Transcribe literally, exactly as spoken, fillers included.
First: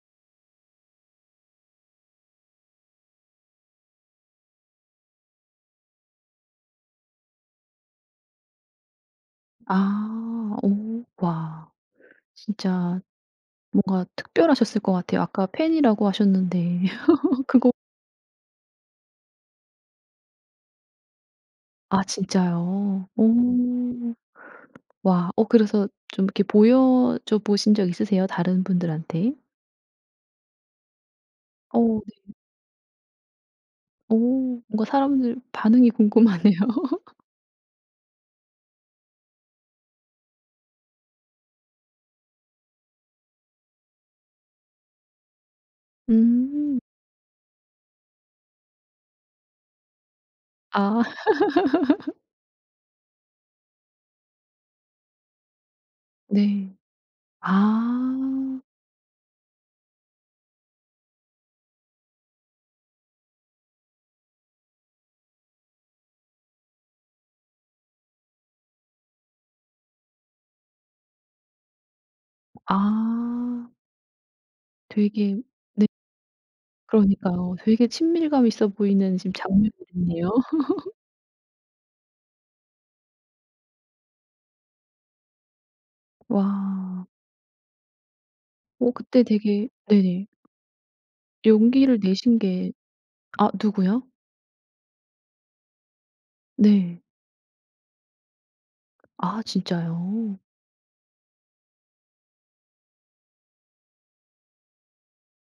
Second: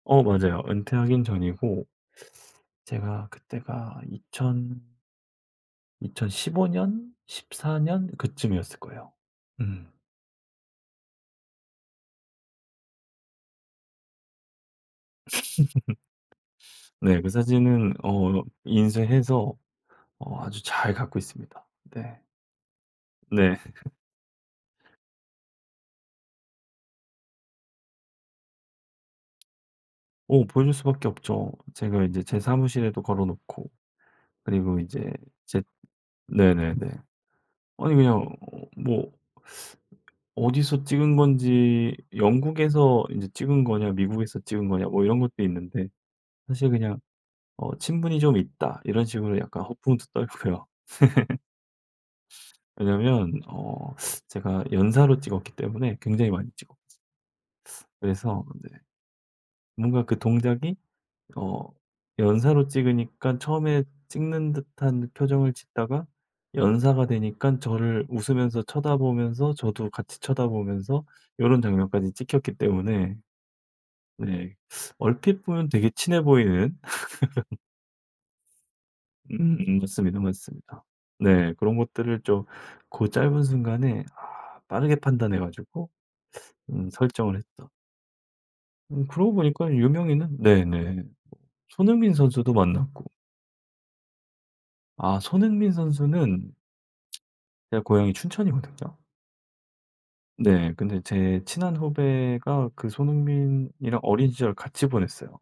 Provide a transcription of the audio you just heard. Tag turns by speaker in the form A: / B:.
A: 어 맞아요. 은퇴하긴 전이고 제가 그때가 이천 이천십오 년, 십사 년 그쯤이었을 거예요. 음.
B: 아. 오 와. 진짜 뭔가 특별하셨을 것 같아요. 아까 팬이라고 하셨는데
A: 네. 그
B: 그거
A: 사진은 어 인쇄해서 어 아주 잘 갖고 있습니다.
B: 아
A: 네.
B: 진짜요?
A: 네.
B: 오. 와. 어 그래서 좀 이렇게 보여줘 보신 적 있으세요? 다른 분들한테?
A: 어. 보여줄 수밖에 없죠.
B: 어.
A: 제가 인제
B: 네.
A: 제 사무실에도 걸어 놓고
B: 어.
A: 그리고
B: 뭔가
A: 이제
B: 사람들
A: 제
B: 반응이 궁금하네요.
A: 네네네. 아니 그냥 뭐 어디서 찍은 건지 "영국에서 인제 찍은 거냐. 미국에서 찍은 거냐." 뭐 이런 것도 있는데. 사실
B: 음.
A: 그냥 "어 친분이 좀 있다." 이런 식으로 약간 허풍도 떨고요.
B: 아.
A: 왜냐면 어 제가 연사로 찍었기 때문에 굉장히 많이
B: 네.
A: 찍었 그래서
B: 아.
A: 네 뭔가 그 동작이 어 연사로 찍으니까 처음에 찍는 듯한 표정을 짓다가 연사가 되니깐 저를 웃으면서 쳐다 보면서 저도 같이 쳐다 보면서 요런 장면까지 찍혔기 때문에
B: 아.
A: 네.
B: 되게
A: 얼핏 보면
B: 네.
A: 되게 친해 보이는
B: 그러니까요. 되게 친밀감 있어 보이는 지금
A: 음음. 맞습니다,
B: 장면들이네요.
A: 맞습니다. 네. 그런 것들을 좀 고 짧은 순간에 아 빠르게 판단해 가지고 음
B: 와.
A: 설정을 했다.
B: 어.
A: 음.
B: 그때
A: 그러고
B: 되게
A: 보니까
B: 네.
A: 유명인은 네네. 뭐
B: 용기를
A: 손흥민
B: 내신
A: 선수도
B: 게
A: 만났고
B: 아 누구요?
A: 아. 손흥민 선수는
B: 네.
A: 제가 고향이 춘천이거든요.
B: 아 진짜요?
A: 네. 근데 제 친한 후배가 그 손흥민이랑 어린 시절을 같이 보냈어요.